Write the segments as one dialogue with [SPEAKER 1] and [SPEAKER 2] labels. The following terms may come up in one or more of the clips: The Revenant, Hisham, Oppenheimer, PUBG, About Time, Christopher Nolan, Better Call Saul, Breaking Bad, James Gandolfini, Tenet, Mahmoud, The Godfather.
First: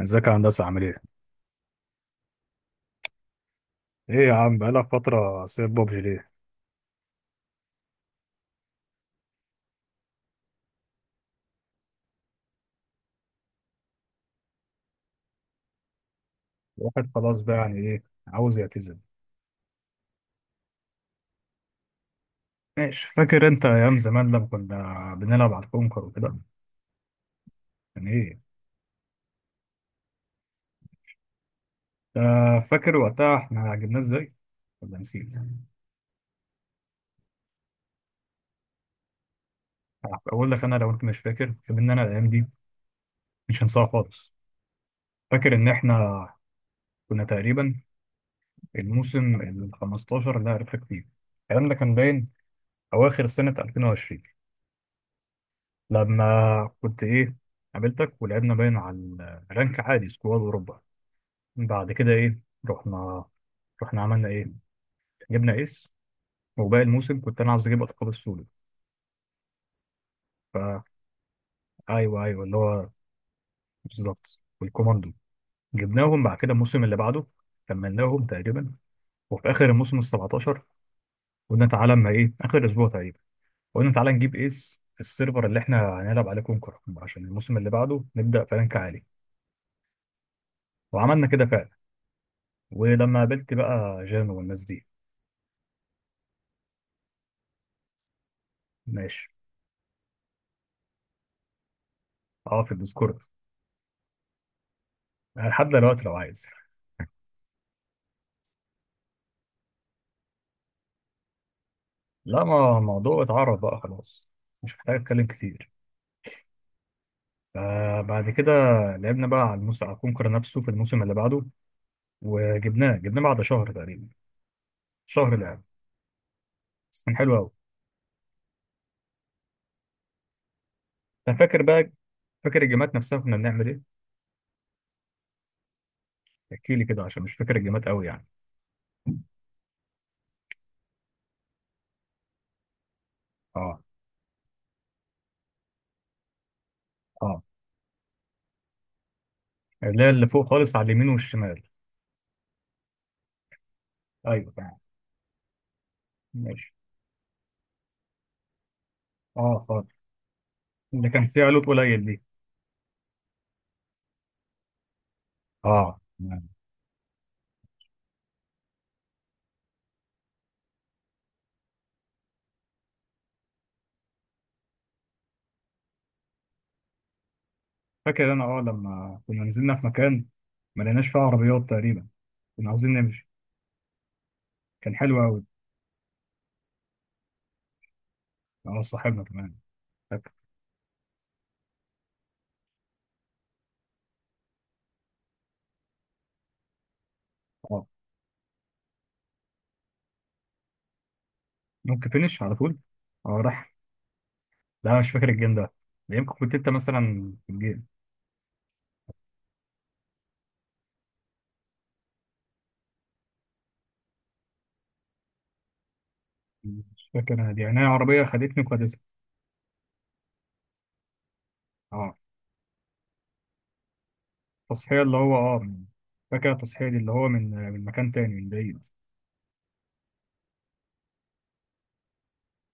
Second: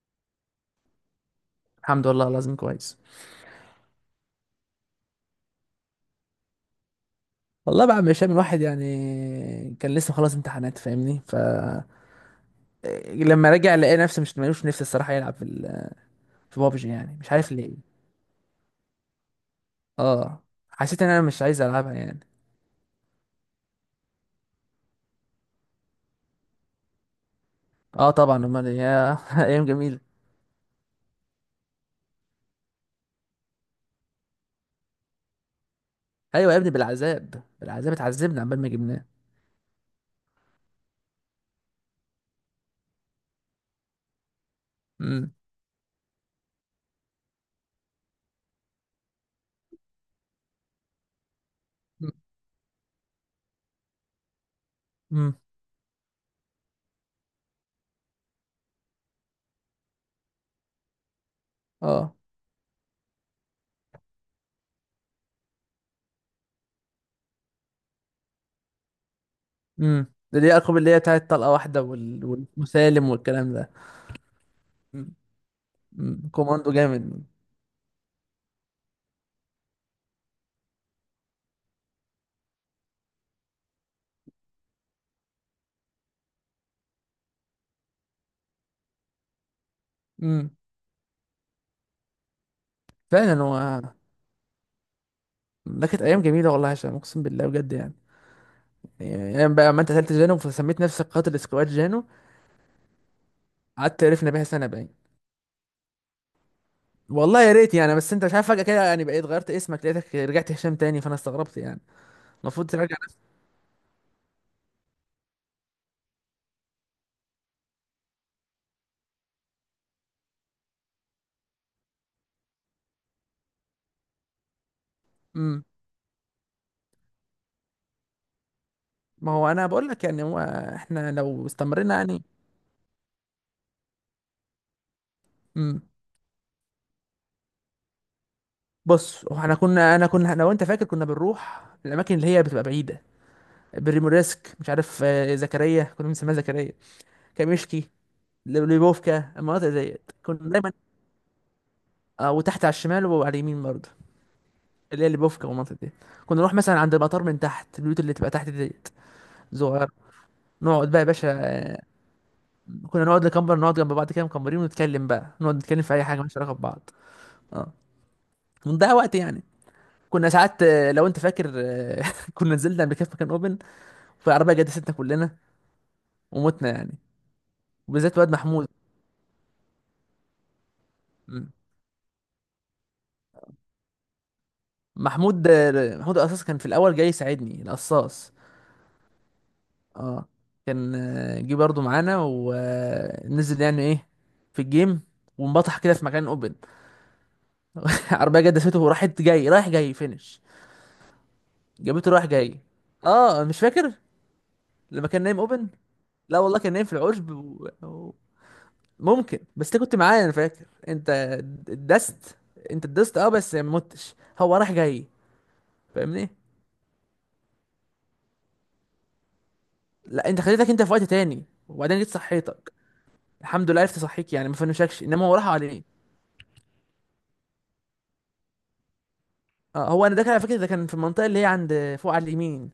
[SPEAKER 1] ازيك يا هندسة عامل ايه؟
[SPEAKER 2] الحمد لله، لازم كويس.
[SPEAKER 1] ايه يا عم بقالك فترة سايب بابجي ليه؟
[SPEAKER 2] والله بقى مش من واحد يعني. كان لسه خلاص امتحانات فاهمني. لما رجع لقى نفسي مش ملوش نفسي الصراحه يلعب في في بابجي
[SPEAKER 1] الواحد
[SPEAKER 2] يعني مش
[SPEAKER 1] خلاص
[SPEAKER 2] عارف
[SPEAKER 1] بقى
[SPEAKER 2] ليه.
[SPEAKER 1] يعني ايه، عاوز يعتزل؟
[SPEAKER 2] اه، حسيت ان انا مش عايز العبها يعني.
[SPEAKER 1] ماشي. فاكر انت ايام زمان لما كنا بنلعب على الكونكر وكده؟ يعني
[SPEAKER 2] اه طبعا،
[SPEAKER 1] ايه؟
[SPEAKER 2] امال إيه؟ يا ايام جميله.
[SPEAKER 1] آه، فاكر وقتها احنا جبناه ازاي؟ ولا نسيت؟
[SPEAKER 2] ايوه يا ابني، بالعذاب بالعذاب اتعذبنا عبال ما جبناه.
[SPEAKER 1] اقول لك انا، لو انت مش فاكر، ان انا الايام دي مش هنساها خالص.
[SPEAKER 2] امم.
[SPEAKER 1] فاكر ان احنا كنا تقريبا الموسم ال 15 اللي أنا عرفتك فيه. الكلام ده كان باين اواخر سنة 2020.
[SPEAKER 2] امم.
[SPEAKER 1] لما كنت ايه، قابلتك ولعبنا باين على الرانك عادي سكواد اوروبا. بعد كده
[SPEAKER 2] اه،
[SPEAKER 1] ايه، رحنا رحنا عملنا ايه، جبنا ايس. وباقي الموسم كنت انا عاوز اجيب القاب السولو.
[SPEAKER 2] امم. ده دي اقرب
[SPEAKER 1] فا
[SPEAKER 2] اللي هي بتاعت طلقه واحده
[SPEAKER 1] ايوه ايوه، اللي هو
[SPEAKER 2] والمسالم والكلام ده.
[SPEAKER 1] بالظبط
[SPEAKER 2] امم.
[SPEAKER 1] والكوماندو. جبناهم
[SPEAKER 2] أمم.
[SPEAKER 1] بعد كده
[SPEAKER 2] كوماندو
[SPEAKER 1] الموسم اللي
[SPEAKER 2] جامد.
[SPEAKER 1] بعده، كملناهم تقريبا. وفي اخر الموسم ال 17 قلنا تعالى اما ايه، اخر اسبوع تقريبا، قلنا تعالى نجيب ايس السيرفر اللي احنا هنلعب عليه كونكر، عشان الموسم اللي بعده نبدا في رانك عالي.
[SPEAKER 2] امم.
[SPEAKER 1] وعملنا كده فعلا، ولما
[SPEAKER 2] فعلا.
[SPEAKER 1] قابلت
[SPEAKER 2] هو
[SPEAKER 1] بقى جانو والناس دي.
[SPEAKER 2] ده كانت ايام جميله والله يا هشام، اقسم بالله بجد يعني.
[SPEAKER 1] ماشي.
[SPEAKER 2] يعني ايام بقى، ما انت قتلت جانو فسميت نفسك قاتل سكواد جانو،
[SPEAKER 1] اه، في الديسكورد
[SPEAKER 2] قعدت عرفنا بيها سنه باين.
[SPEAKER 1] لحد دلوقتي لو عايز.
[SPEAKER 2] والله يا ريت يعني، بس انت مش عارف فجاه كده يعني، بقيت غيرت اسمك لقيتك رجعت هشام تاني فانا استغربت يعني.
[SPEAKER 1] لا،
[SPEAKER 2] المفروض
[SPEAKER 1] ما
[SPEAKER 2] تراجع
[SPEAKER 1] الموضوع
[SPEAKER 2] نفسك.
[SPEAKER 1] اتعرف بقى خلاص، مش محتاج اتكلم كتير. فبعد كده لعبنا بقى على الموسم، على كونكر نفسه في الموسم اللي بعده، وجبناه. جبناه بعد شهر تقريبا، شهر لعب
[SPEAKER 2] امم.
[SPEAKER 1] بس، كان حلو قوي.
[SPEAKER 2] ما هو انا بقول لك يعني، هو احنا
[SPEAKER 1] انت
[SPEAKER 2] لو
[SPEAKER 1] فاكر بقى؟
[SPEAKER 2] استمرنا يعني.
[SPEAKER 1] فاكر الجيمات نفسها كنا بنعمل ايه؟
[SPEAKER 2] امم.
[SPEAKER 1] احكي لي كده عشان مش فاكر الجيمات قوي يعني.
[SPEAKER 2] بص، هو احنا كنا، انا كنا لو انت فاكر كنا بنروح الاماكن اللي هي بتبقى بعيده.
[SPEAKER 1] اه
[SPEAKER 2] بريموريسك مش عارف، زكريا كنا بنسميها زكريا.
[SPEAKER 1] اه،
[SPEAKER 2] كاميشكي، ليبوفكا، المناطق
[SPEAKER 1] اللي هي
[SPEAKER 2] ديت
[SPEAKER 1] اللي فوق
[SPEAKER 2] كنا دايما.
[SPEAKER 1] خالص على اليمين والشمال.
[SPEAKER 2] اه، وتحت على الشمال وعلى اليمين برضه.
[SPEAKER 1] ايوه تمام.
[SPEAKER 2] اللي هي اللي بوفكا والمنطقة دي، كنا نروح
[SPEAKER 1] ماشي،
[SPEAKER 2] مثلا عند المطار من تحت البيوت اللي تبقى تحت ديت
[SPEAKER 1] اه خالص.
[SPEAKER 2] صغيرة. نقعد بقى يا
[SPEAKER 1] اللي كان
[SPEAKER 2] باشا.
[SPEAKER 1] فيها لوت
[SPEAKER 2] آه،
[SPEAKER 1] قليل دي.
[SPEAKER 2] كنا نقعد نكمبر، نقعد جنب بعض كده مكمبرين ونتكلم بقى، نقعد نتكلم في
[SPEAKER 1] اه
[SPEAKER 2] أي حاجة مالهاش علاقة ببعض. اه. ونضيع وقت يعني. كنا ساعات لو أنت فاكر، كنا نزلنا قبل كده في مكان أوبن، فالعربية جدستنا كلنا ومتنا يعني. وبالذات واد
[SPEAKER 1] فاكر انا، اه
[SPEAKER 2] محمود.
[SPEAKER 1] لما كنا نزلنا في مكان ما لقيناش فيه
[SPEAKER 2] م.
[SPEAKER 1] عربيات تقريبا، كنا عاوزين نمشي، كان حلو قوي.
[SPEAKER 2] محمود القصاص كان في الأول جاي يساعدني، القصاص.
[SPEAKER 1] اه صاحبنا كمان.
[SPEAKER 2] اه.
[SPEAKER 1] فاكر.
[SPEAKER 2] كان جه برضو معانا ونزل يعني ايه في الجيم، وانبطح كده في مكان اوبن.
[SPEAKER 1] اه
[SPEAKER 2] عربيه جت دسته وراحت، جاي رايح جاي فينش،
[SPEAKER 1] ممكن
[SPEAKER 2] جابته رايح
[SPEAKER 1] فينش على
[SPEAKER 2] جاي.
[SPEAKER 1] طول. اه
[SPEAKER 2] اه مش
[SPEAKER 1] راح.
[SPEAKER 2] فاكر.
[SPEAKER 1] لا
[SPEAKER 2] لما
[SPEAKER 1] مش
[SPEAKER 2] كان
[SPEAKER 1] فاكر
[SPEAKER 2] نايم
[SPEAKER 1] الجيم
[SPEAKER 2] اوبن.
[SPEAKER 1] ده، ده يمكن
[SPEAKER 2] لا
[SPEAKER 1] كنت
[SPEAKER 2] والله
[SPEAKER 1] انت
[SPEAKER 2] كان نايم في العشب
[SPEAKER 1] مثلا في الجيم.
[SPEAKER 2] ممكن. بس انت كنت معايا انا فاكر، انت دست. انت دست اه، بس ما متش، هو رايح جاي فاهمني.
[SPEAKER 1] مش فاكر انا دي، يعني انا عربيه خدتني وخدتها.
[SPEAKER 2] لا انت خليتك انت في وقت تاني وبعدين جيت
[SPEAKER 1] اه،
[SPEAKER 2] صحيتك. الحمد لله عرفت اصحيك يعني، ما
[SPEAKER 1] التصحيح
[SPEAKER 2] فنشكش
[SPEAKER 1] اللي
[SPEAKER 2] انما هو
[SPEAKER 1] هو
[SPEAKER 2] راح
[SPEAKER 1] اه
[SPEAKER 2] عليك.
[SPEAKER 1] فاكر التصحيح دي اللي هو من مكان تاني من بعيد.
[SPEAKER 2] اه هو انا ده كان على فكره، ده كان في المنطقه اللي هي عند فوق على اليمين،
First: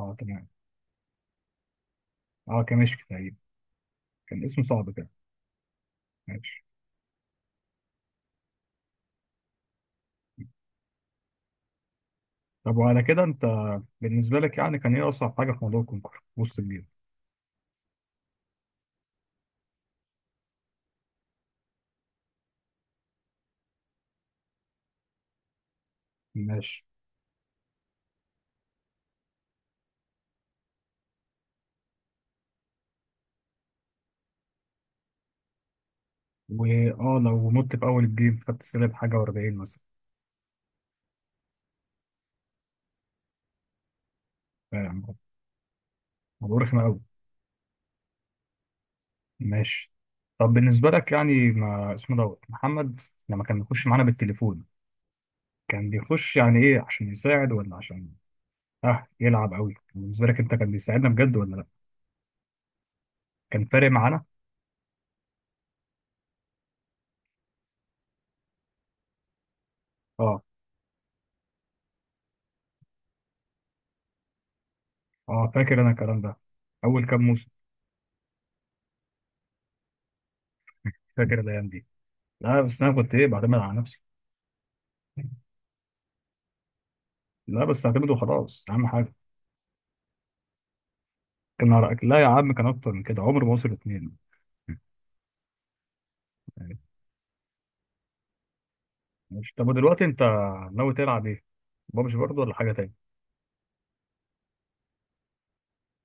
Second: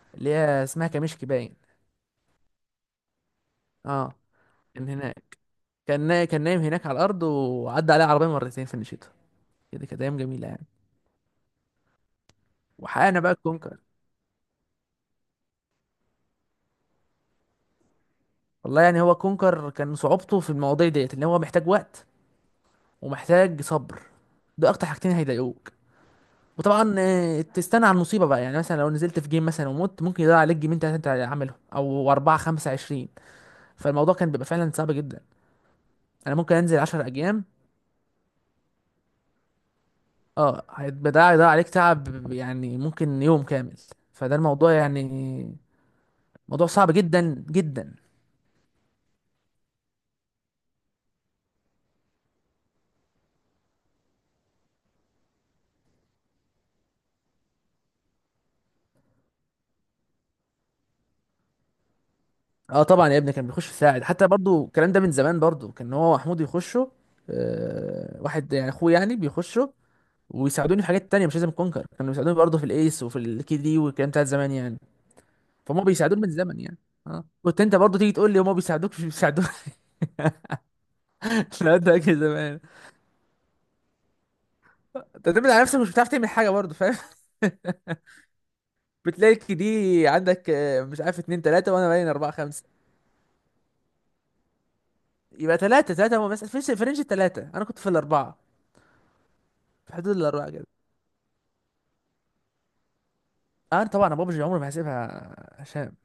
[SPEAKER 1] اه
[SPEAKER 2] اللي
[SPEAKER 1] تمام.
[SPEAKER 2] هي اسمها كمشك باين.
[SPEAKER 1] اه كمشك تقريبا،
[SPEAKER 2] اه
[SPEAKER 1] كان اسمه
[SPEAKER 2] كان
[SPEAKER 1] صعب كده.
[SPEAKER 2] هناك. كان نايم
[SPEAKER 1] ماشي.
[SPEAKER 2] هناك على الارض وعدى عليه عربيه مرتين في الشتاء. كده كانت ايام جميله يعني.
[SPEAKER 1] طب وعلى
[SPEAKER 2] وحققنا
[SPEAKER 1] كده
[SPEAKER 2] بقى
[SPEAKER 1] انت
[SPEAKER 2] الكونكر.
[SPEAKER 1] بالنسبه لك يعني كان ايه اصعب حاجه في موضوع الكونكور وسط الجيم؟
[SPEAKER 2] والله يعني، هو كونكر كان صعوبته في المواضيع ديت ان هو محتاج وقت ومحتاج صبر. ده اكتر حاجتين هيضايقوك.
[SPEAKER 1] ماشي.
[SPEAKER 2] وطبعا تستنى على المصيبه بقى يعني. مثلا لو نزلت في جيم مثلا ومت، ممكن يضيع عليك جيمين تلاته انت عاملهم او اربعه خمسه عشرين. فالموضوع كان بيبقى فعلا صعب جدا. انا ممكن انزل 10
[SPEAKER 1] واه
[SPEAKER 2] اجيام.
[SPEAKER 1] لو مت في اول الجيم خدت سالب حاجه و40 مثلا.
[SPEAKER 2] اه هيبقى ده، هيضيع عليك تعب يعني ممكن يوم كامل. فده الموضوع
[SPEAKER 1] فاهم.
[SPEAKER 2] يعني.
[SPEAKER 1] الموضوع
[SPEAKER 2] موضوع
[SPEAKER 1] رخم
[SPEAKER 2] صعب
[SPEAKER 1] قوي.
[SPEAKER 2] جدا جدا.
[SPEAKER 1] ماشي. طب بالنسبه لك يعني ما اسمه دوت محمد لما كان بيخش معانا بالتليفون، كان بيخش يعني ايه، عشان يساعد ولا عشان اه يلعب قوي؟ بالنسبه لك انت كان بيساعدنا بجد ولا لا؟
[SPEAKER 2] اه طبعا يا ابني، كان
[SPEAKER 1] كان
[SPEAKER 2] بيخش في
[SPEAKER 1] فارق
[SPEAKER 2] ساعد.
[SPEAKER 1] معانا؟
[SPEAKER 2] حتى برضو الكلام ده من زمان برضو، كان هو محمود يخشوا. واحد يعني اخوه، يعني بيخشوا
[SPEAKER 1] اه.
[SPEAKER 2] ويساعدوني في حاجات تانية مش لازم كونكر. كانوا بيساعدوني برضو في الايس وفي الكي دي والكلام بتاع زمان يعني.
[SPEAKER 1] اه، فاكر
[SPEAKER 2] فهم
[SPEAKER 1] انا الكلام
[SPEAKER 2] بيساعدوني من
[SPEAKER 1] ده
[SPEAKER 2] زمن يعني.
[SPEAKER 1] اول كام
[SPEAKER 2] اه
[SPEAKER 1] موسم.
[SPEAKER 2] كنت انت برضو تيجي تقول لي هما بيساعدوك مش بيساعدوك.
[SPEAKER 1] فاكر الايام
[SPEAKER 2] لا
[SPEAKER 1] دي.
[SPEAKER 2] ده كده زمان.
[SPEAKER 1] لا بس انا كنت ايه، بعتمد على نفسي.
[SPEAKER 2] انت تعتمد على نفسك مش بتعرف تعمل حاجه برضو فاهم.
[SPEAKER 1] لا بس اعتمد وخلاص اهم حاجه.
[SPEAKER 2] بتلاقي دي عندك مش عارف، اتنين تلاتة وانا
[SPEAKER 1] كان
[SPEAKER 2] باين
[SPEAKER 1] لا يا
[SPEAKER 2] اربعة
[SPEAKER 1] عم،
[SPEAKER 2] خمسة.
[SPEAKER 1] كان اكتر من كده عمر ما وصل 2.
[SPEAKER 2] يبقى تلاتة تلاتة، بس في رينج التلاتة انا كنت في الاربعة.
[SPEAKER 1] ماشي. طب
[SPEAKER 2] في
[SPEAKER 1] ودلوقتي
[SPEAKER 2] حدود
[SPEAKER 1] انت
[SPEAKER 2] الاربعة كده.
[SPEAKER 1] ناوي تلعب ايه؟ بابجي برضه ولا حاجه تاني؟
[SPEAKER 2] انا طبعا بابجي عمري ما هسيبها. هشام،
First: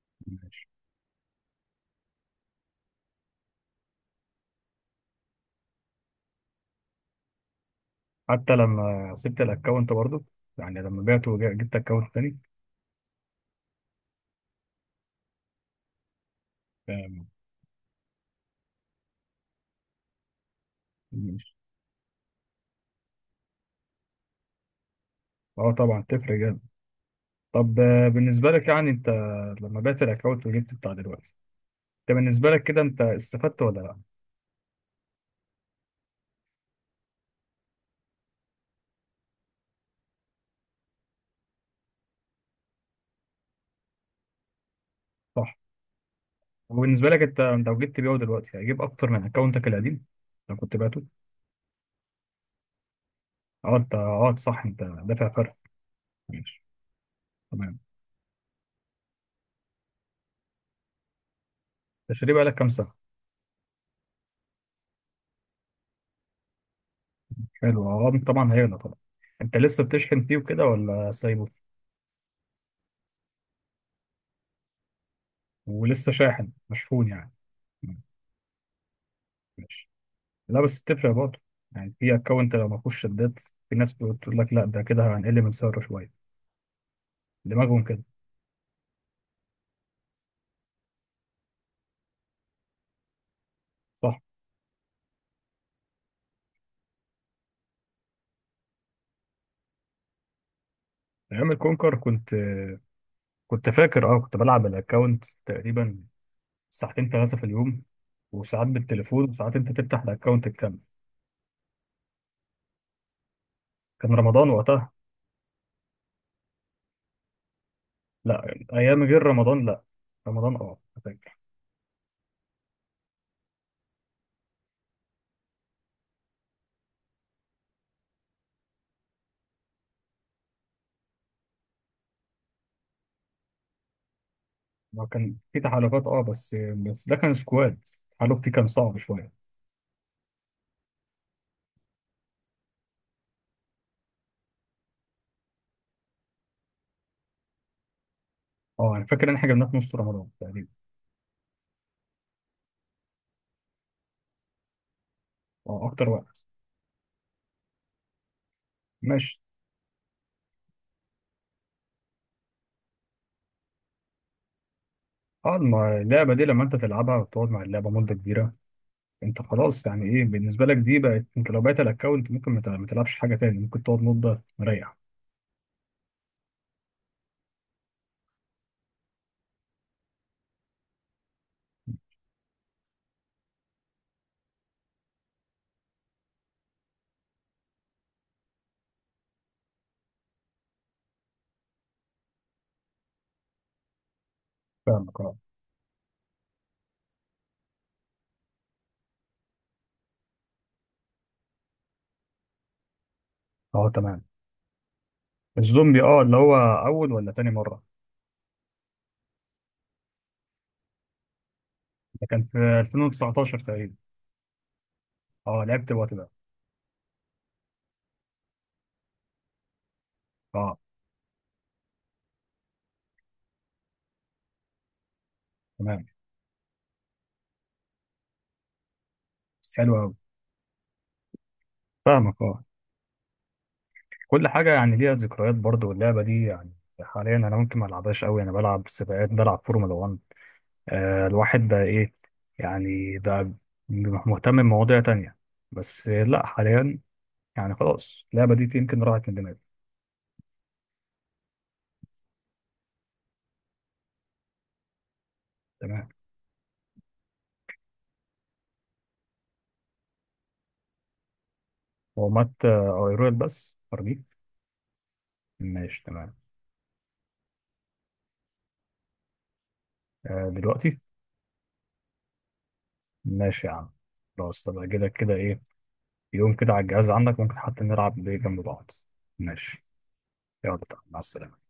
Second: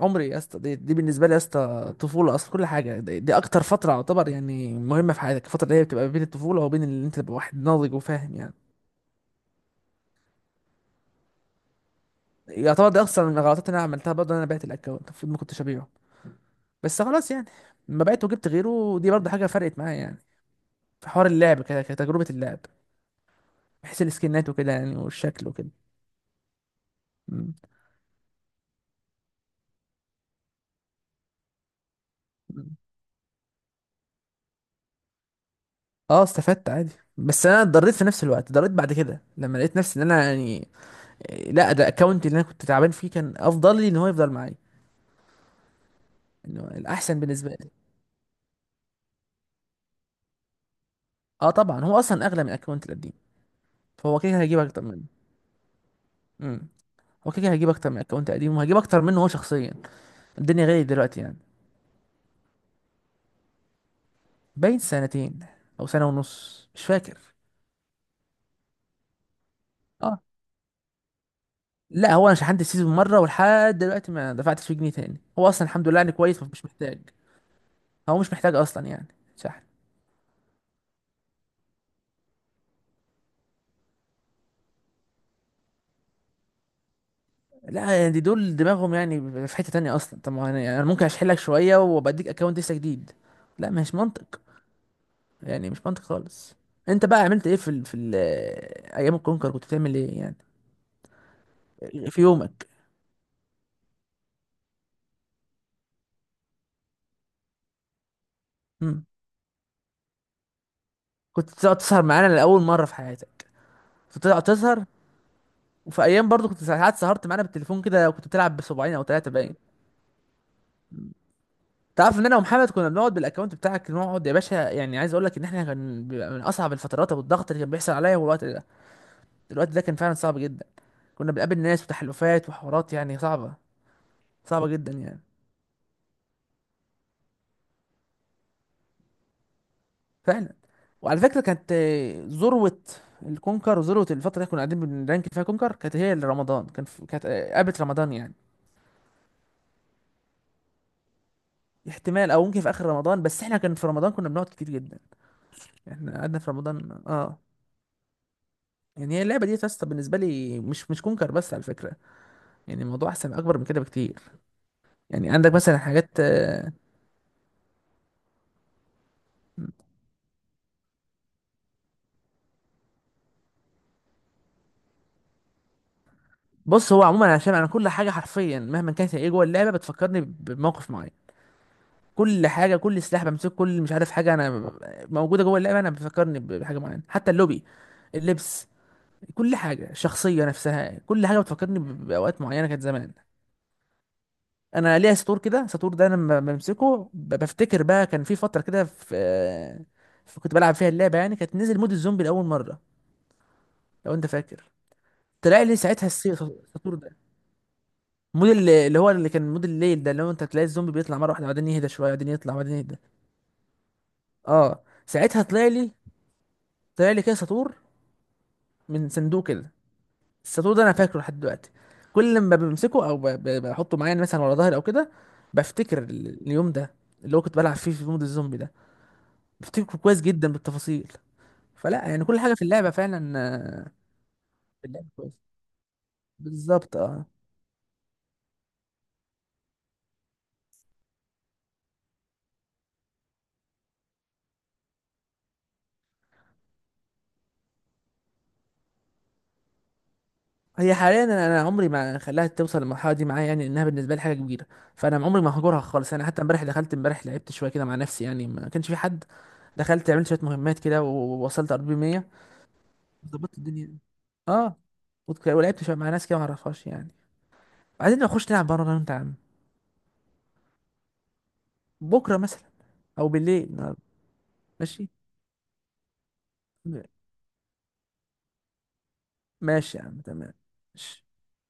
[SPEAKER 2] عمري يا اسطى،
[SPEAKER 1] ماشي.
[SPEAKER 2] دي بالنسبة لي يا اسطى طفولة اصلا. كل حاجة دي اكتر فترة يعتبر يعني مهمة في حياتك، الفترة اللي هي بتبقى بين الطفولة وبين اللي انت تبقى واحد ناضج وفاهم يعني.
[SPEAKER 1] حتى لما سبت الاكونت برضه، يعني لما بعته وجبت اكونت تاني.
[SPEAKER 2] يعتبر ده اصلا من الغلطات اللي انا عملتها برضه، إن انا بعت الاكونت، المفروض ما كنتش ابيعه، بس
[SPEAKER 1] آم،
[SPEAKER 2] خلاص يعني. لما بعته وجبت غيره دي برضه حاجة فرقت معايا يعني، في حوار
[SPEAKER 1] ماشي.
[SPEAKER 2] اللعب كده، كتجربة اللعب، بحيث السكنات وكده يعني والشكل وكده.
[SPEAKER 1] اه طبعا تفرق جامد.
[SPEAKER 2] مم.
[SPEAKER 1] طب بالنسبه لك يعني انت لما بعت الاكونت وجبت بتاع دلوقتي، انت بالنسبه لك
[SPEAKER 2] مم.
[SPEAKER 1] كده، انت استفدت ولا لا؟
[SPEAKER 2] اه استفدت عادي. بس انا اتضريت في نفس الوقت، اتضريت بعد كده لما لقيت نفسي ان انا يعني لا ده الاكونت اللي انا كنت تعبان فيه كان افضل لي ان هو يفضل معايا،
[SPEAKER 1] صح.
[SPEAKER 2] انه
[SPEAKER 1] وبالنسبه
[SPEAKER 2] الاحسن
[SPEAKER 1] لك، انت
[SPEAKER 2] بالنسبه
[SPEAKER 1] انت
[SPEAKER 2] لي.
[SPEAKER 1] لو جبت بيعه دلوقتي هيجيب اكتر من اكونتك القديم لو كنت بعته.
[SPEAKER 2] اه طبعا هو اصلا اغلى من الاكونت القديم،
[SPEAKER 1] اه، انت
[SPEAKER 2] فهو كده
[SPEAKER 1] اه
[SPEAKER 2] كده هيجيب
[SPEAKER 1] صح، انت
[SPEAKER 2] اكتر منه.
[SPEAKER 1] دافع فرق. ماشي
[SPEAKER 2] امم. هو كده كده هيجيب
[SPEAKER 1] تمام.
[SPEAKER 2] اكتر من الاكونت القديم وهجيب اكتر منه هو شخصيا. الدنيا غالية دلوقتي يعني.
[SPEAKER 1] تشتريه بقالك كام سنه؟
[SPEAKER 2] باين سنتين او سنه ونص مش فاكر.
[SPEAKER 1] حلو، اه طبعا هيغلى طبعا. انت لسه
[SPEAKER 2] اه.
[SPEAKER 1] بتشحن فيه وكده ولا سايبه؟
[SPEAKER 2] لا هو انا شحنت السيزون مره ولحد دلوقتي ما دفعتش فيه جنيه تاني. هو اصلا الحمد لله يعني
[SPEAKER 1] ولسه
[SPEAKER 2] كويس،
[SPEAKER 1] شاحن
[SPEAKER 2] مش محتاج.
[SPEAKER 1] مشحون يعني؟ مم،
[SPEAKER 2] هو مش محتاج اصلا يعني شحن.
[SPEAKER 1] ماشي. لا بس بتفرق برضه، يعني في اكونت لو ما فيهوش شدات، في ناس بتقول لك لا ده كده هنقل من سعره شويه، دماغهم
[SPEAKER 2] لا
[SPEAKER 1] كده.
[SPEAKER 2] يعني دي دول دماغهم يعني في حتة تانية اصلا. طب ما انا يعني، انا ممكن اشحن لك شوية وبديك اكونت لسه جديد. لا، مش
[SPEAKER 1] صح.
[SPEAKER 2] منطق. يعني مش منطق خالص. انت بقى عملت ايه في ال ايام الكونكر؟ كنت بتعمل ايه يعني
[SPEAKER 1] ايام الكونكر
[SPEAKER 2] في
[SPEAKER 1] كنت
[SPEAKER 2] يومك؟
[SPEAKER 1] كنت فاكر، اه كنت بلعب الاكونت تقريبا ساعتين 3 في اليوم، وساعات
[SPEAKER 2] مم.
[SPEAKER 1] بالتليفون، وساعات انت تفتح الاكونت الكامل.
[SPEAKER 2] كنت تقعد تسهر معانا لاول مرة في حياتك.
[SPEAKER 1] كان
[SPEAKER 2] كنت تقعد
[SPEAKER 1] رمضان
[SPEAKER 2] تسهر،
[SPEAKER 1] وقتها.
[SPEAKER 2] وفي ايام برضو كنت ساعات سهرت معانا بالتليفون كده وكنت
[SPEAKER 1] لا
[SPEAKER 2] بتلعب بصباعين
[SPEAKER 1] ايام
[SPEAKER 2] او
[SPEAKER 1] غير
[SPEAKER 2] ثلاثة باين.
[SPEAKER 1] رمضان لا، رمضان اه.
[SPEAKER 2] تعرف ان انا ومحمد كنا بنقعد بالاكونت بتاعك نقعد يا باشا، يعني عايز اقول لك ان احنا كان بيبقى من اصعب الفترات، والضغط اللي كان بيحصل عليا هو الوقت ده. الوقت ده كان فعلا صعب جدا. كنا بنقابل ناس وتحالفات وحوارات يعني صعبة، صعبة جدا
[SPEAKER 1] هو
[SPEAKER 2] يعني.
[SPEAKER 1] كان في تحالفات اه، بس ده كان سكواد، التحالف فيه كان صعب شويه.
[SPEAKER 2] فعلا. وعلى فكرة، كانت ذروة الكونكر وذروة الفترة اللي كنا قاعدين بنرانك فيها كونكر، كانت هي اللي رمضان كان في... كانت قبل رمضان يعني.
[SPEAKER 1] اه انا فاكر ان احنا جبناه في نص رمضان تقريبا.
[SPEAKER 2] احتمال، او ممكن في اخر رمضان، بس احنا كان في رمضان كنا بنقعد كتير جدا.
[SPEAKER 1] اه اكتر
[SPEAKER 2] احنا قعدنا
[SPEAKER 1] وقت.
[SPEAKER 2] في رمضان اه. يعني هي
[SPEAKER 1] ماشي.
[SPEAKER 2] اللعبة دي يا اسطى بالنسبة لي مش كونكر بس على فكرة. يعني الموضوع احسن اكبر من كده بكتير. يعني عندك
[SPEAKER 1] اه،
[SPEAKER 2] مثلا
[SPEAKER 1] ما
[SPEAKER 2] حاجات
[SPEAKER 1] اللعبه دي لما انت تلعبها وتقعد مع اللعبه مده كبيره، انت خلاص يعني ايه بالنسبه لك دي بقت، انت لو بعت الاكونت ممكن ما تلعبش حاجه تاني، ممكن تقعد مده مريح.
[SPEAKER 2] بص هو عموما عشان انا كل حاجه حرفيا مهما كانت هي ايه جوه اللعبه بتفكرني بموقف معين. كل حاجه، كل سلاح بمسكه، كل مش عارف حاجه انا موجوده جوه اللعبه، انا بتفكرني بحاجه معينه. حتى اللوبي، اللبس، كل حاجه، الشخصيه نفسها، كل حاجه بتفكرني باوقات معينه كانت زمان. انا ليا
[SPEAKER 1] فاهمك اه.
[SPEAKER 2] سطور كده، سطور ده انا لما بمسكه بفتكر بقى كان في فتره كده كنت بلعب فيها اللعبه يعني، كانت نزل مود الزومبي لاول مره.
[SPEAKER 1] اه
[SPEAKER 2] لو
[SPEAKER 1] تمام.
[SPEAKER 2] انت فاكر، طلع لي
[SPEAKER 1] الزومبي
[SPEAKER 2] ساعتها
[SPEAKER 1] اه، اللي هو
[SPEAKER 2] السطور
[SPEAKER 1] اول
[SPEAKER 2] ده.
[SPEAKER 1] ولا تاني مره؟
[SPEAKER 2] مود اللي هو اللي كان مود الليل ده، اللي هو انت تلاقي الزومبي بيطلع مره واحده بعدين يهدى شويه
[SPEAKER 1] ده
[SPEAKER 2] بعدين
[SPEAKER 1] كان
[SPEAKER 2] يطلع
[SPEAKER 1] في
[SPEAKER 2] بعدين يهدى.
[SPEAKER 1] 2019 تقريبا.
[SPEAKER 2] اه ساعتها
[SPEAKER 1] اه
[SPEAKER 2] طلع
[SPEAKER 1] لعبت
[SPEAKER 2] لي،
[SPEAKER 1] الوقت ده.
[SPEAKER 2] كده سطور من صندوق كده. السطور
[SPEAKER 1] اه
[SPEAKER 2] ده انا فاكره لحد دلوقتي. كل ما بمسكه او بحطه معايا يعني مثلا ورا ظهري او كده، بفتكر
[SPEAKER 1] تمام.
[SPEAKER 2] اليوم ده اللي هو كنت بلعب فيه في مود الزومبي ده،
[SPEAKER 1] بس حلو
[SPEAKER 2] بفتكره
[SPEAKER 1] قوي.
[SPEAKER 2] كويس جدا بالتفاصيل. فلا يعني كل
[SPEAKER 1] فاهمك
[SPEAKER 2] حاجه في
[SPEAKER 1] اه.
[SPEAKER 2] اللعبه فعلا
[SPEAKER 1] كل حاجة
[SPEAKER 2] في
[SPEAKER 1] يعني
[SPEAKER 2] اللعبه
[SPEAKER 1] ليها
[SPEAKER 2] كويس
[SPEAKER 1] ذكريات برضه، واللعبة دي يعني
[SPEAKER 2] بالظبط اه.
[SPEAKER 1] حاليا أنا ممكن ما ألعبهاش أوي، أنا بلعب سباقات، بلعب فورمولا 1. آه الواحد بقى إيه، يعني بقى مهتم بمواضيع تانية. بس لأ حاليا يعني خلاص اللعبة دي يمكن راحت من دماغي.
[SPEAKER 2] هي حاليا أنا عمري ما خلاها توصل للمرحله دي معايا يعني، انها بالنسبه لي حاجه كبيره. فانا عمري ما هجرها
[SPEAKER 1] تمام.
[SPEAKER 2] خالص. انا حتى امبارح دخلت، امبارح لعبت شويه كده مع نفسي يعني ما كانش في حد. دخلت عملت شويه مهمات كده ووصلت ار بي 100.
[SPEAKER 1] هو مات أويرويل
[SPEAKER 2] ظبطت
[SPEAKER 1] بس
[SPEAKER 2] الدنيا.
[SPEAKER 1] أرميه.
[SPEAKER 2] اه ولعبت شويه
[SPEAKER 1] ماشي
[SPEAKER 2] مع ناس
[SPEAKER 1] تمام.
[SPEAKER 2] كده ما اعرفهاش يعني. عايزين نخش نلعب بره انا وانت يا عم؟
[SPEAKER 1] آه دلوقتي.
[SPEAKER 2] بكره مثلا او بالليل
[SPEAKER 1] ماشي يا عم.
[SPEAKER 2] النهاردة.
[SPEAKER 1] خلاص طب
[SPEAKER 2] ماشي.
[SPEAKER 1] أجيلك كده إيه، يوم كده على الجهاز عندك، ممكن حتى نلعب بيه جنب بعض. ماشي.
[SPEAKER 2] ماشي يا عم تمام.
[SPEAKER 1] يلا. مع
[SPEAKER 2] ماشي.
[SPEAKER 1] السلامة.